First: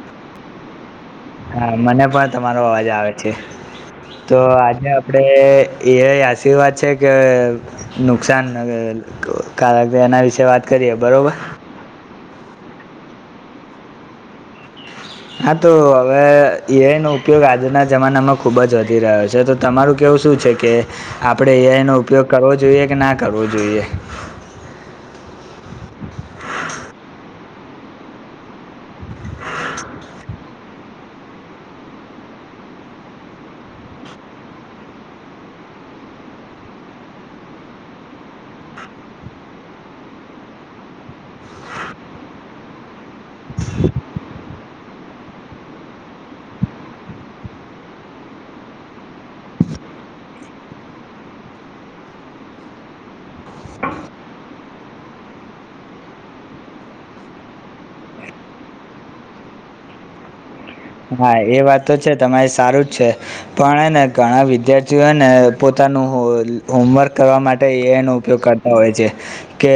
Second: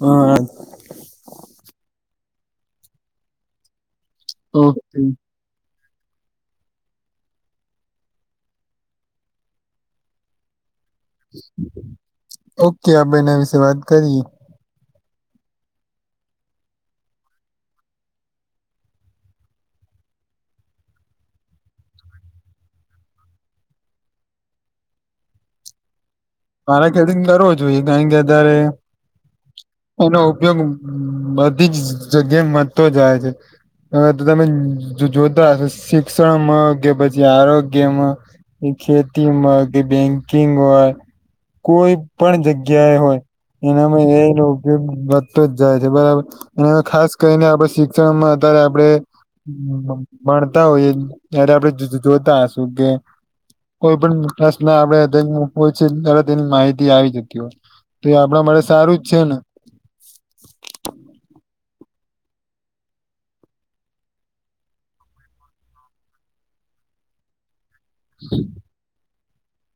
હ હા. હા મને પણ તમારો અવાજ આવે છે, તો આજે ઓકે આપડે એઆઈ આશીર્વાદ વાત છે કે નુકસાન અ કાલ આપે એના વિશે વાત કરીએ બરોબર. ઓકે, આપે એના વિશે વાત કરીએ. હા તો હવે એઆઈનો ઉપયોગ આજના જમાનામાં ખૂબ જ વધી રહ્યો છે, તો તમારું કેવું શું છે કે આપડે એઆઈ નો ઉપયોગ કરવો જોઈએ કે ના કરવો જોઈએ? મારે ખેતીંગ કરવો જોઈએ કારણ કે અત્યારે એનો ઉપયોગ બધી જ જગ્યાએ વધતો જાય છે. હવે તો તમે જ જોતા હશો શિક્ષણમાં કે પછી આરોગ્યમાં ખેતીમાં કે બેંકિંગ હોય કોઈ પણ જગ્યા એ હોય એનામાં એઆઈનો ઉપયોગ વધતો જ જાય છે બરાબર. અને ખાસ કરીને આપડે શિક્ષણમાં અત્યારે આપડે ભણતા હોઈએ ત્યારે આપડે જ જ જોતા હશુ કે કોઈ પણ પ્રશ્ન આવે તો એને પૂછીન તરત તેની માહિતી આવી જતી હોય, તો એ આપડા માટે સારું જ છેન. હા એ વાત તો છે તમારી સારું જ છે. પણ હેને ઘણા વિદ્યાર્થીઓ હેને પોતાનું હો હોમવર્ક કરવા મા ટે એઆઈ નો ઉપયોગ કરતા હોય છે કે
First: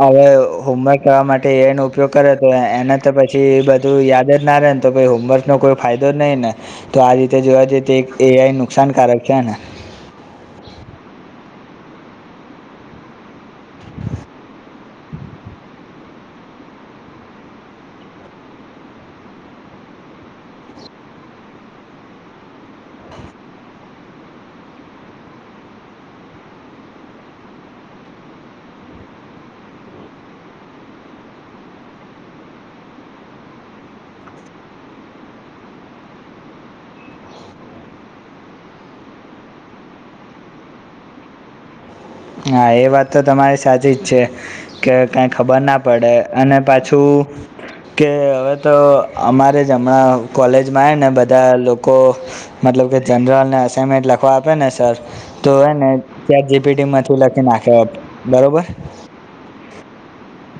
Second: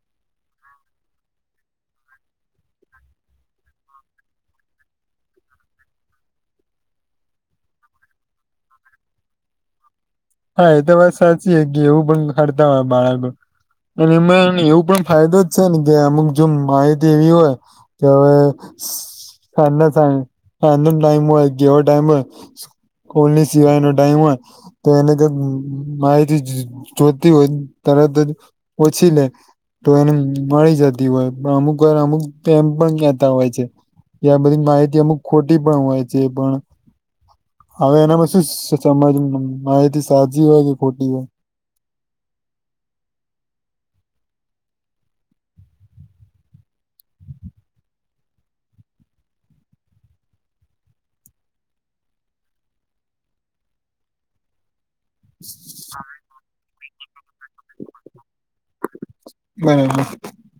હવે હોમવર્ક કરવા માટે એઆઈ નો ઉપયોગ કરે તો એને તો પછી બધું યાદ જ ના રેન. તો પહી હોમવર્કનો કોઈ ફાયદો જ નહીં ને તો આ રીતે જોવા જઈએ તો એક એઆઈ નુકસાનકારક છે ને. હા એ તો વાત સાચી કે એવું પણ કરતા હોય બાળકો અને એમાં એવું પણ ફાયદો જ છે ને કે અમુક જો માહિતી એવી હોય કે સ ટાઈમ હોય જેવ ટાઈમ હોય કોલની સિવાય નો ટાઈમ હોય તો એને માહિતી જોતી હોય તરત જ ઓછી લે તો એને મળી જતી હોય પણ અમુક વાર અમુક એમ પણ કેતા હોય છે ત આ બધી માહિતી અમુક ખોટી પણ હોય છે એ પણ હવે એનામાં શું સમજ માહિતી સાચી હોય કે ખોટી હોય હા એ વાત તો તમારી સાચી જ છે કે કઈ ખબર ના પડે અને પાછું કે હવે તો અમારે જ હમણાં કોલેજમાં હ ને બધા લોકો મતલબ કે જનરલ ને અસાઇનમેન્ટ લખવા આપે ને સર તો હ ને ચેટ જીપીટી માંથી લખી નાખે બરોબર બરાબર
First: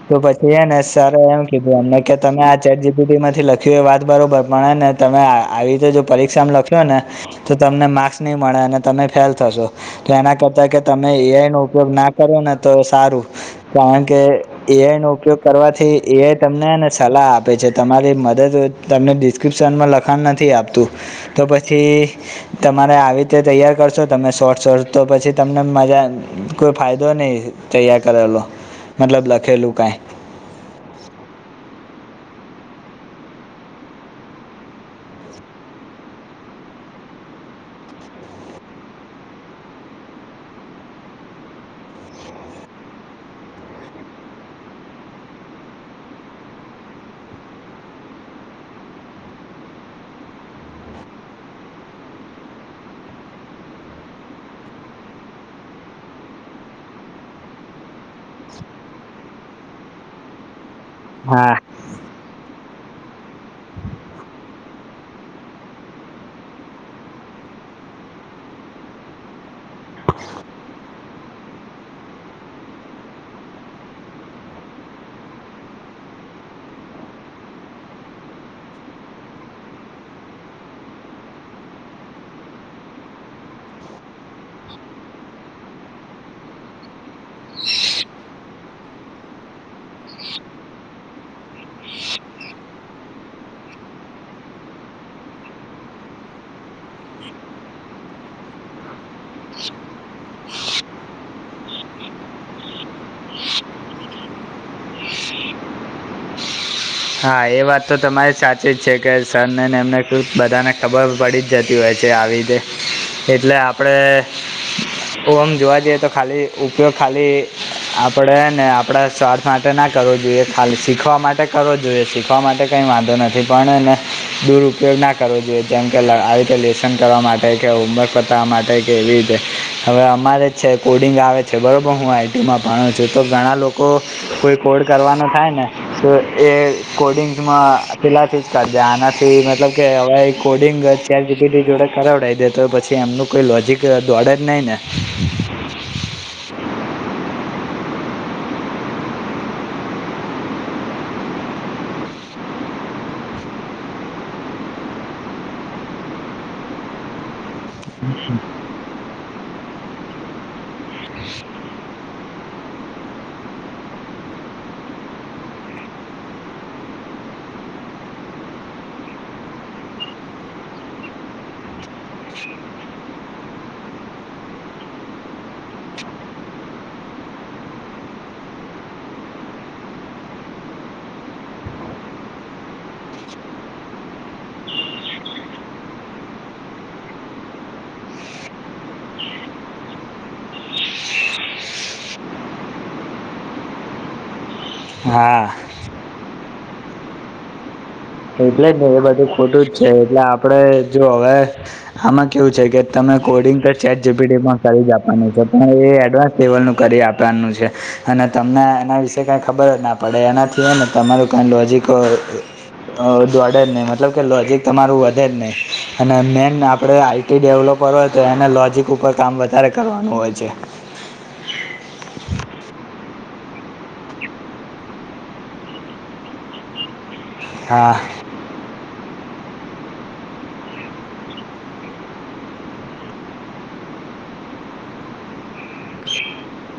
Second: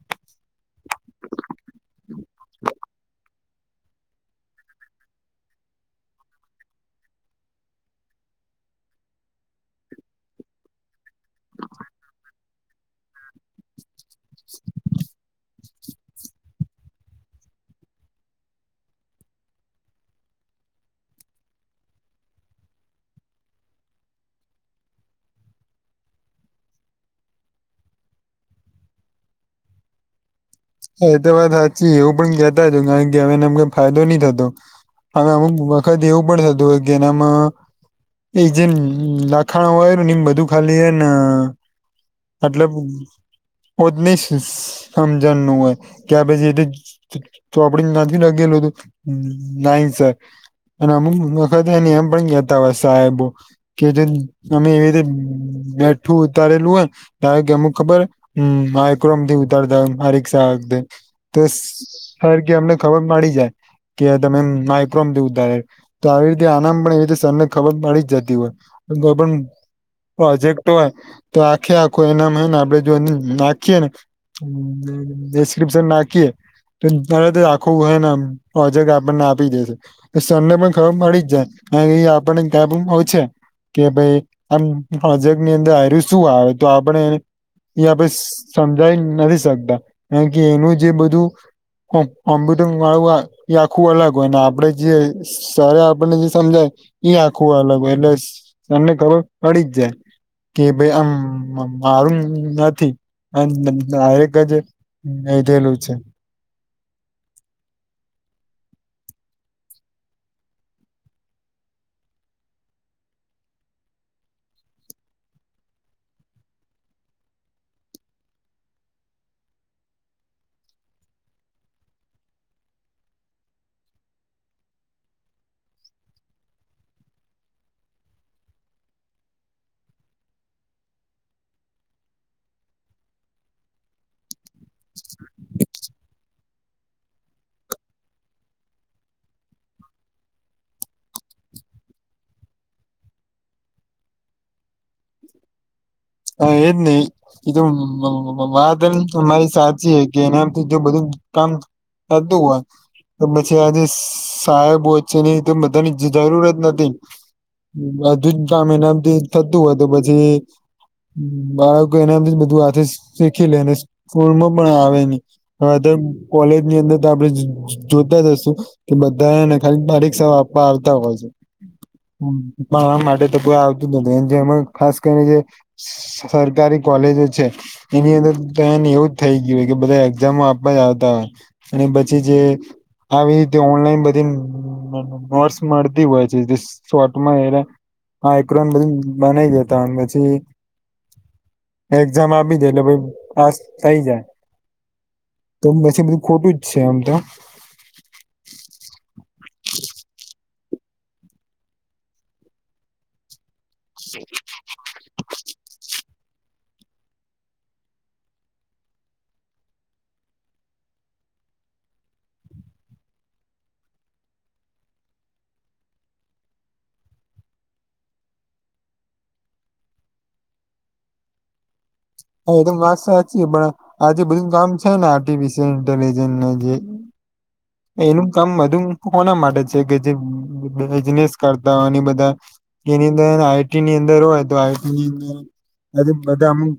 તો પછી એ ને સર એમ કીધું એમને કે તમે આ ચેટ જીપીટી માંથી લખ્યું એ વાત બરોબર પણ એ ને તમે આવી રીતે જો પરીક્ષામ લખ્યો ને તો તમને માર્ક્સ નહી મળે અને તમે ફેલ થશો તો એના કરતા તમે એઆઈ નો ઉપયોગ ના કરો ને તો સારું કારણ કે એઆઈ નો ઉપયોગ કરવાથી એ તમનેને સલાહ આપે છે તમારી મદદ તમને ડિસ્ક્રિપ્શનમાં લખાણ નથી આપતું તો પછી તમારે આવી રીતે તૈયાર કરશો તમે શોટ શોર્ટ તો પછી તમને મજા કોઈ ફાયદો નહી તૈયાર કરલો મતલબ લખેલું કાં હ એ તો વાત સાચી એવું પણ કહેતા હતા કારણ કે એવું કહેવામાં ફાયદો નહી થતો હવે અમુક વખત એવું પણ થતું હોય કેનામાં એ જેમ લાખાણો હોય ને એમ બધું ખાલી ને મતલબ કો જ નહી સમજણ ન હોય કે આ પછી તો આપડ નથી લગેલું હતું ના સર અને અમુક વખતે એ એમ પણ ગતા હોય સાહેબો કે જે અમે એવી રીતે બેઠું ઉતારેલું હોય તાર કે અમુક ખબર હમ [unintelligible] ક્રોમથી ઉતારતા મા ખ સર હા કે [unintelligible] અમને ખબર મળડી જાય કે તમે માઇક્રોમ [unintelligible] તારે તો આવી રીતે આનામ પણ એવી રતે સરને ખબર પડી જ જતી હોય કોઈ પણ હજક્ટું હ તો આખે આખો એનામ હ ને આપડે જો નાખીએે ને ડસ્ક્રિપ્શન નાખીએ તોરે આખવું હોય નેજ આપણને આપી દેશે સને પણ ખબર મળી જ જાય આપણને કબ આવ છે કે ભાઈ આમ પ્રોજેક્ટની અંદર આવ્યું શું આવે તો આપડે એ આપણે સમજાઈ નથી શકતા કારણ કે એનું જે બધું [unintelligible] એ આખું અલગ હોય આપડે જે સર આપણને જે સમજાય ઈ આખું અલગ એટલે તમને ખબર પડી જ જાય કે ભાઈ આમ મારું નથી દરેક જ હ એધેલું છે. હા એ વાત તો તમારી સાચી જ છે કે સર નેને એમને બધાને ખબર પડી જતી હોય છે આવી રીતે એટલે આપણે ઓ આમ જોવા જઈએ તો ખાલી ઉપયોગ ખાલી આપણેે ને આપણા સ્વાર્થ માટે ના કરવો જોઈએ ખાલી શીખવા માટે કરવો જોઈએ જોઈએ શીખવા માટે કંઈ વાંધો નથી પણ એને દુરુપયોગ ના કરવો જોઈએ જે આવી રીતે લેસન કરવા માટે કે હોમવર્ક બતાવવા માટે કે એવી રીતે હવે અમારે છે કોડિંગ આવે છે બરોબર હું આઈટીમાં ભણું છું તો ઘણા લોકો કોઈ કોડ કરવાનો થાય ને તો એ કોડિંગમાં પેલાથી જ કરજ આનાથી મતલબ કે હવે કોડિંગ જ તાર જુગી જોડે કરાવડાવી દે તો પછી એમનું કોઈ લોજક દોડે જ નહી ને હ એ જ નહી એ તો વાત મારી સાચી કે એનામથી જો બધું કામ એધું હો તો પછી આજે સાહેબો છે ની તો બધાની જરૂરત નથી. બધુ જ ગામે નામથી થતું હોય તો પછી બાળકો એનાથી બધું હથે શીખી લે અને સ્કૂલમાં પણ આવે નહી. હા કોલેજ ની અંદર તો આપડણે જોતા જશું? કે બધાને ખાલી બારીક સવા આપવા આવતા હોય છે. પણ આ માટે તો કો આવતું જ નથી એ જે ખાસ કરીને જે સરકારી કોલેજો છે. એની અંદર તન એવું જ થઈ ગયું હો કે બધા એક્ઝામો આપવા જ આવતા હોય. અને પછી જે આવી રીતે ઓનલાઈન બધી નોટ્સ મળતી હોય છે. શોટમાં એલે હક્રોની બનાઈ જતા પછી એક્ઝામ આપી દે એટલે ભાઈ પાસ થઇ જાય હા ન બધું ખોટું જ છે આમ તો એટલે જ ને એ બધું ખોટું જ છે એટલે આપડે જો હવે આમાં કેવું છે કે તમે કોડિંગ કરશે જીબીડીમાં કરી જ આપવાનું છે પણ એ એડવાન્સ લેવલ નું કરી આપવાનું છે. અને તમને એના વિશે કઈ ખબર ના પડે એનાથી ને તમારું કઈ લોજિક અ દોડે જ નહી મતલબ કે લોજિક તમારું વધે જ નહી અને મેન આપડે આ ી ડેવલોપર હોય તો એને લોૉજિક ઉપર કામ વધારે કરવાનું હોય છે. હા એ તો માસ અચ એ પણડા આજ બધું કામ છે ને આર્ટિફિસયલ ઇન્ટેલજન્સ જે હા એનું કામ બધું કોના માટે છે કે જે બિઝનેસ કરતા બધા એની અંદર આઈટી ની અંદર હોય તો આઈઈટીની અંદર બધા અમુક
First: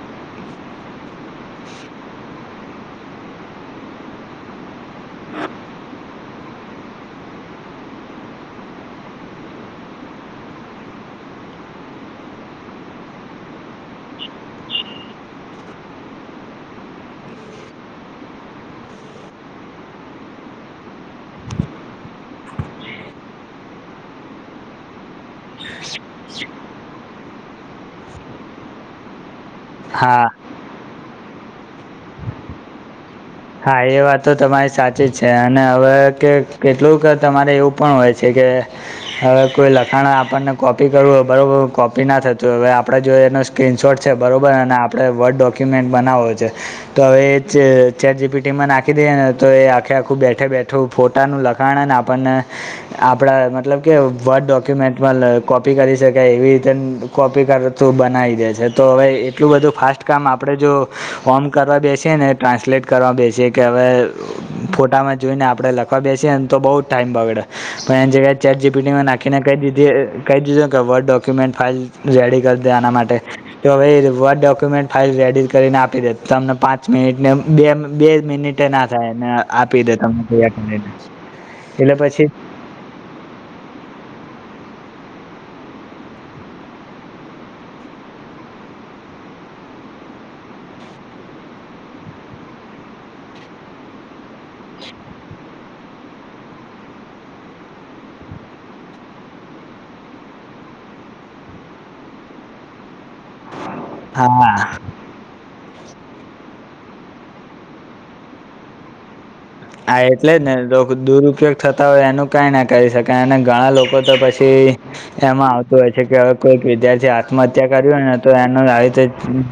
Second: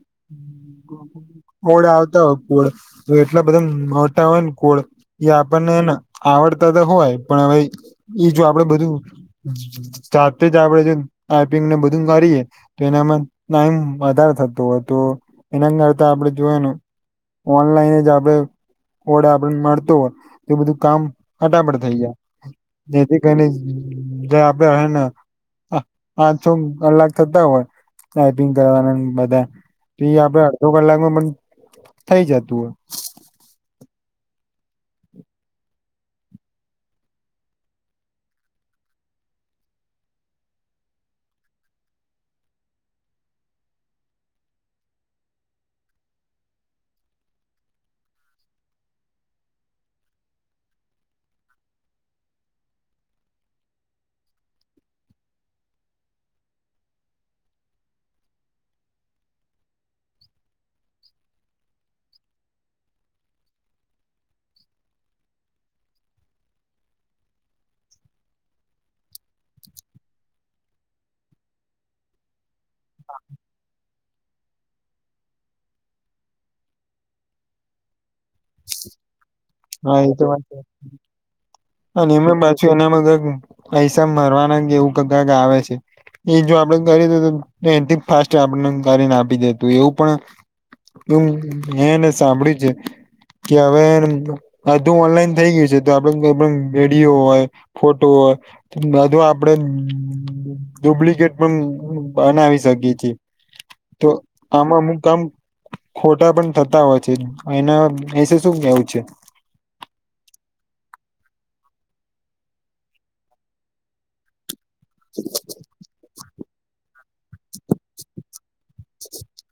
કોળ આવતા હોય કોળ એટલા બધા મોતા હોય ને કોળ એ આપણને આવડતા તો હોય પણ હવે ઈ જો આપડે બધું જાતે જ આપડે આપિંગને બધું કરીએ તો એનામાં ના એમ વધાર થતો હોય તો એના કરતા આપડે જોય. ઓનલાઈને જાવ ઓડા આપ મળતો હોય તો બધું કામ અટાપટ થઈ જાય. જેથી કરીને જે આપડે રહે ને આ છો કલાક થતા હોય ટાઈપિંગ કરવાના બધા હા આપડે અડધો કલાકમાં પણ થઇ જતું હોય. હા એ વાત તો તમારી સાચી જ છે અને હવે કે કેટલુંક તમારે એવું પણ હોય છે કે હવે કોઈ લખાણ આપણને કોપી કરવું હોય બરોબર કોપી ના થતું હવે આપડે જે એને સ્ક્રીન શોર્ટ છે બરાબર અને આપડે વર્ડ ડોક્યુમેન્ટ બનાવવો છે તો હવે એ જે ચેટ જી પી ટી માં નાખી દઈએ ને તો એ આખે આખું બેઠે બેઠું ફોટાનું લખાણને આપણને આપડા મતલબ કે વર્ડ ડોક્યુમેન્ટમાં અહ કોપી કરી શકાય એવી રીતે કોપી કરતું બનાવી દે છે તો હવે એટલું બધું ફાસ્ટ કામ આપડે જો ફોર્મ કરવા બેસે ને ટ્રાન્સલેટ કરવા બેસી કે હવે ફોટામાં જોઈને આપડે લખવા બેસીએને તો બહુ ટાઈમ બગડે. પણ એની જગ્યાએ ચેટ જી પી ટી માં નાખીને કઈ દીધી અહ કઈ દીધી કે વર્ડ ડોક્યુમેન્ટ ફાઇલ રેડી કર દે આના માટે તો હવે એ વર્ડ ડોક્યુમેન્ટ ફાઇલ રેડી કરીને આપી દે તમને પાંચ મિનિટને બે બે મિનિટ ટે ના થાય ને આપી દે હા એ તો વાત છે. તમને [inaudible] એટલે અને પછી એમાં પાછું એનામાં કઈ પૈસા મરવાના એવું કાંઈક આવે છે. એ જો આપડે કરી તો એથી ફાસ્ટ આપ કરીને આપી દેતું એવું પણ એવ એ એને સાંભળ્યું છે. કે હવે અધુ ઓનલાઈન થઈ ગયું છે તો આપડે એ વિ-વિડીયો હોય ફોટો હોય બધો આપડે ડુપ્લિકેટ પણ બનાવી શકી છીએ. તો હા આમાં હું કામ ખોટા પણ થતા હોય છે. એના વિશે શું કેવું છે? આ એટલે જ ને દુરુપયોગ થતા હોય એનું કંઈ ના કરી શકાય અને ઘણા લોકો તો પછી એમાં આવતું હોય છે કે હવે કોઈક વિદ્યાર્થી આ ત્માહત્યા કર્યું ને તો એનું ર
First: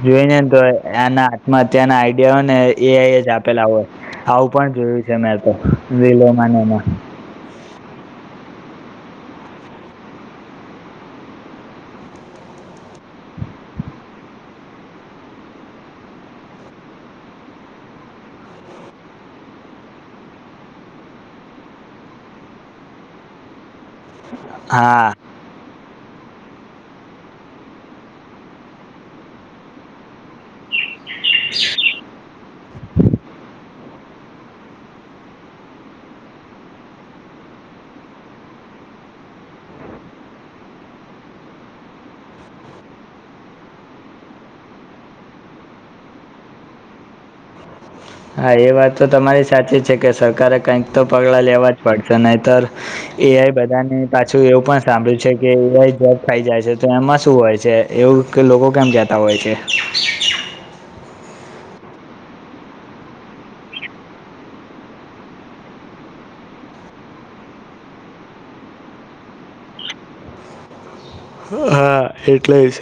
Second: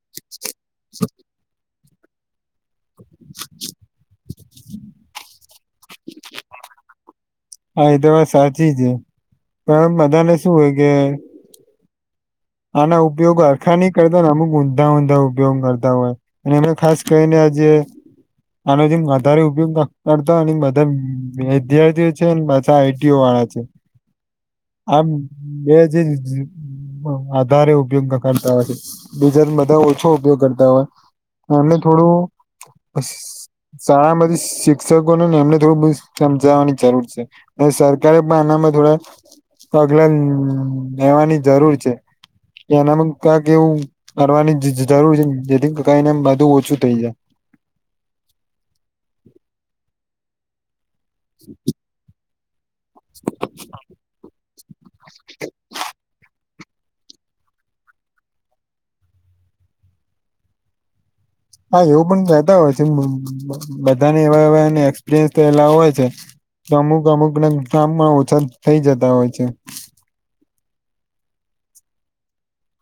જોઈ નેને તો એના માં ત્યાંના આઈડિયાઓ ને એ આઈ એ જ આપેલા હોય આવું પણ જોયું છે મેં તો વિલો માન એમાં. હા, એ તો વાત સાચી છે. પણ બધાને શું હોય કે આના ઉપયોગ આરખા નની કરતા હોને અમુક ઊંધા ઊંધા ઉપયોગ કરતા હોય. અને એમે ખાસ કહીને આ જે આનોથી વધારે ઉપયોગ કરતો અને બધા વિધ્યાર્થીઓ છે બછા આઈ ટી ઓ વાળા છે આમ હા બે જે જે વધારે ઉપયોગ કરતા હોય છે બીજા બધા ઓછો ઉપયોગ કરતા હોય. અમને થોડું અશ શાણા બધી શિક્ષકોને ને એમને થોડું બસ સમજાવાની જરૂર છે. ને સરકારે પણ આનામાં થોડા પગલા લેવાની જરૂર છે. કે એનામાં ક્યાંક એવું કરવાની જરૂર છે જેથી કઈને બધું ઓછું થઇ જાય. હા, એ વાત તો તમારી સાચી છે કે સરકારે કઈક તો પગલા લેવા જ પડશે નહીતર એ આઈ બધાને પાછું એવું પણ સાંભળ્યું છે કે એ આઈ જોબ ખાઈ જાય છે. તો એમાં શું હોય છે એવું કે લોકો કેમ કતા હોય છે? હા, એવું પણ કતા હોય છે બધાને એવા એવા એક્સપિરિયન્સ થયલા હોય છે. તો અમુક અમુક ના ગામમાં ઓછા થઇ જતા હોય છે. હા, એટલે જ.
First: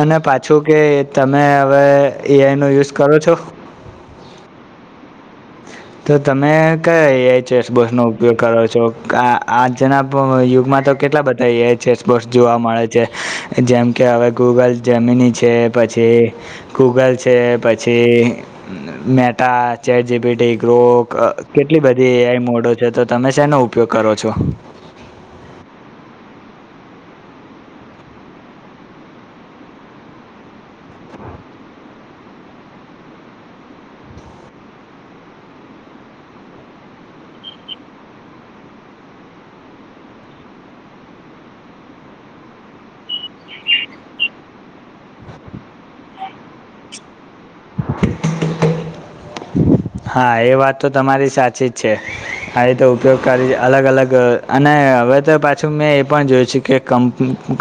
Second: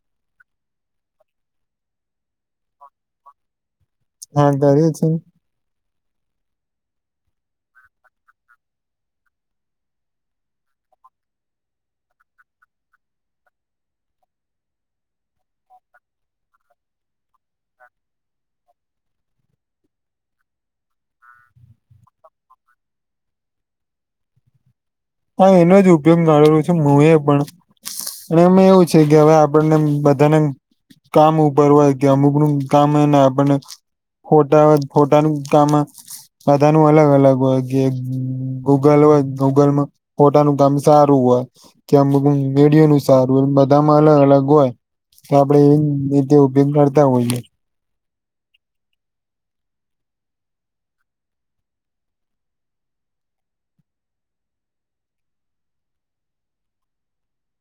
અને પાછું કે તમે હવે એ આઈ નો યુઝ કરો છો? હા, ડરે છે. તો તમે કયા એ એ આઈ ચેસ બોસનો ઉપયોગ કરો છો આ-આજના યુગમાં તો કેટલા બધા તો એ આઈ છે સ્પોર્ટ્સ જોવા મળે છે જેમ કે હવે ગૂગલ જમીની છે પછી ગૂગલ છે પછી Meta, chat G P T તો ક કેટલી બધી મોડો છે. તો તમે શેનો ઉપયોગ કરો છો? હા, એનો જ ઉપયોગ મા્યો છું હું એ પણ અને એમાં એવું છે કે હવે આપણને બધાને કામ ઉપર હોય કે અમુકું કામ ને આપણને હોટા હોટા ને કામ આ બધા નું અલગ અલગ હોય ગે ગૂગલ હોય ગૂગલમાં ફોટાનું કામ સારું હોય કે અમ મેડીયો ન સારું હોય બધામાં અલગ અલગ હોય. તો આપડે એ રીતે ઉપયોગ કરતા હોય ને હા એ વાત તો તમારી સાચી જ છે આવી રીતે ઉપયોગકારી અલગ અલગ અને હવે તો પાછું મેં એ પણ જોયું છેું કે કં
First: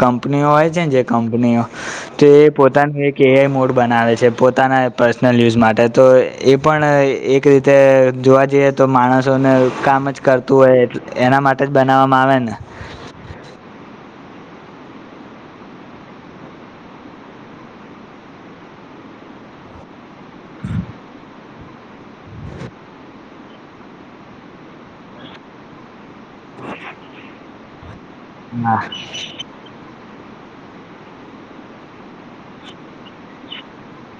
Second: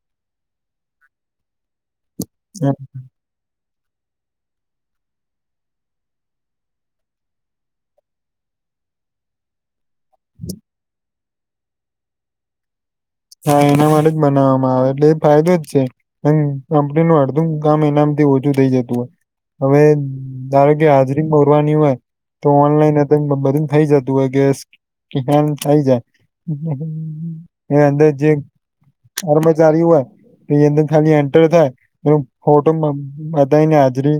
કંપનીઓ હોય છે ને જે કંપનીઓ તે પોતાને એક કે એ મોડ બનાવે છે પોતાના પર્સનલ યુઝ માટે તો એ પણ એક રીતે જોવા જઈએ તો માણસોને કામ જ કરતું હોય એના માટે જ બનાવવામાં આવે ને હા એના માટે જ બનાવવામાં આવે એટલે એ ફાયદે જ છે. હ કંપની નું અડધું કામ એનામથી ઓછું થઇ જતું હોય હવે ધારો કે હાજરી પૂરવાની હોય તો ઓનલાઈન બધું થઇ જતું હોય કે કે હ્યાલ થાય જાય એ અંદર જે નાહ જારી હોય. એ અંદર ખાલી એન્ટર થાય એ ફોટો બતાાય ને હાજરી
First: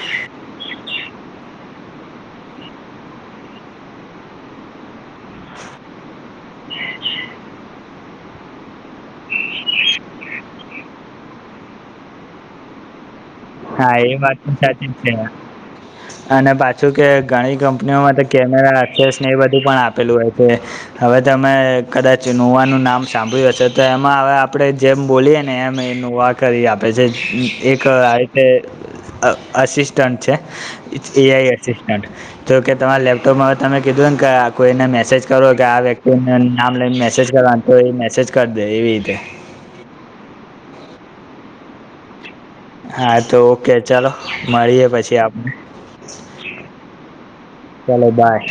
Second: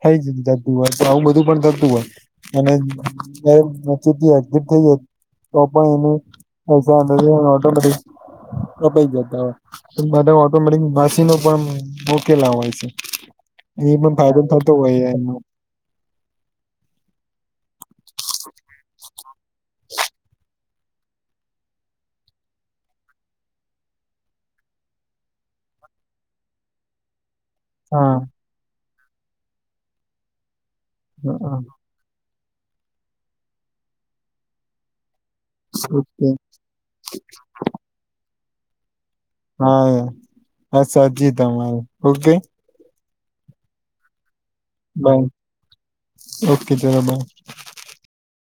થઈ જતું હોય તો આવું બધું પણ થતું હોય. અને ચૂટીટ થઈ તોપ ઈને પૈસા નોટો નથી કપાઈ જતા હોય બધા ઓટોમેટિક મશીનો પર મૂકેલા હોય છે. એ હા પણ વાત ફાયદો તો થતો સાચી જ હોય છે એમાં અને પાછું કે ઘણી કંપનીઓમાં તો કેમેરા છેને એ બધું પણ આપેલું હોય છે. હવે તમે કદાચ નુવાનું નામ સાંભળ્યું હશે તો એમાં હવે આપણે. જેમ બોલીએ ને એમ એ નુંવા કરી આપે છે એક હા આતે અસિસ્ટન્ટ છે એઆઈ હા અસસ્ટ તો કે તમારા લેપટોપમાં તમે કીધું ને કે કોઈને મેસેજ કરો. કે આ ઓકે વ્યક્તિને નામ લઈને મેસેજ કરવાનું તો એ મેસેજ કરી દે એવી રીતે. હા સાજી તમારે ઓકે. હા તો ઓકે ચાલો મળીએે પછી બાય આપ ઓકે ચલો બાય ચાલો બાય.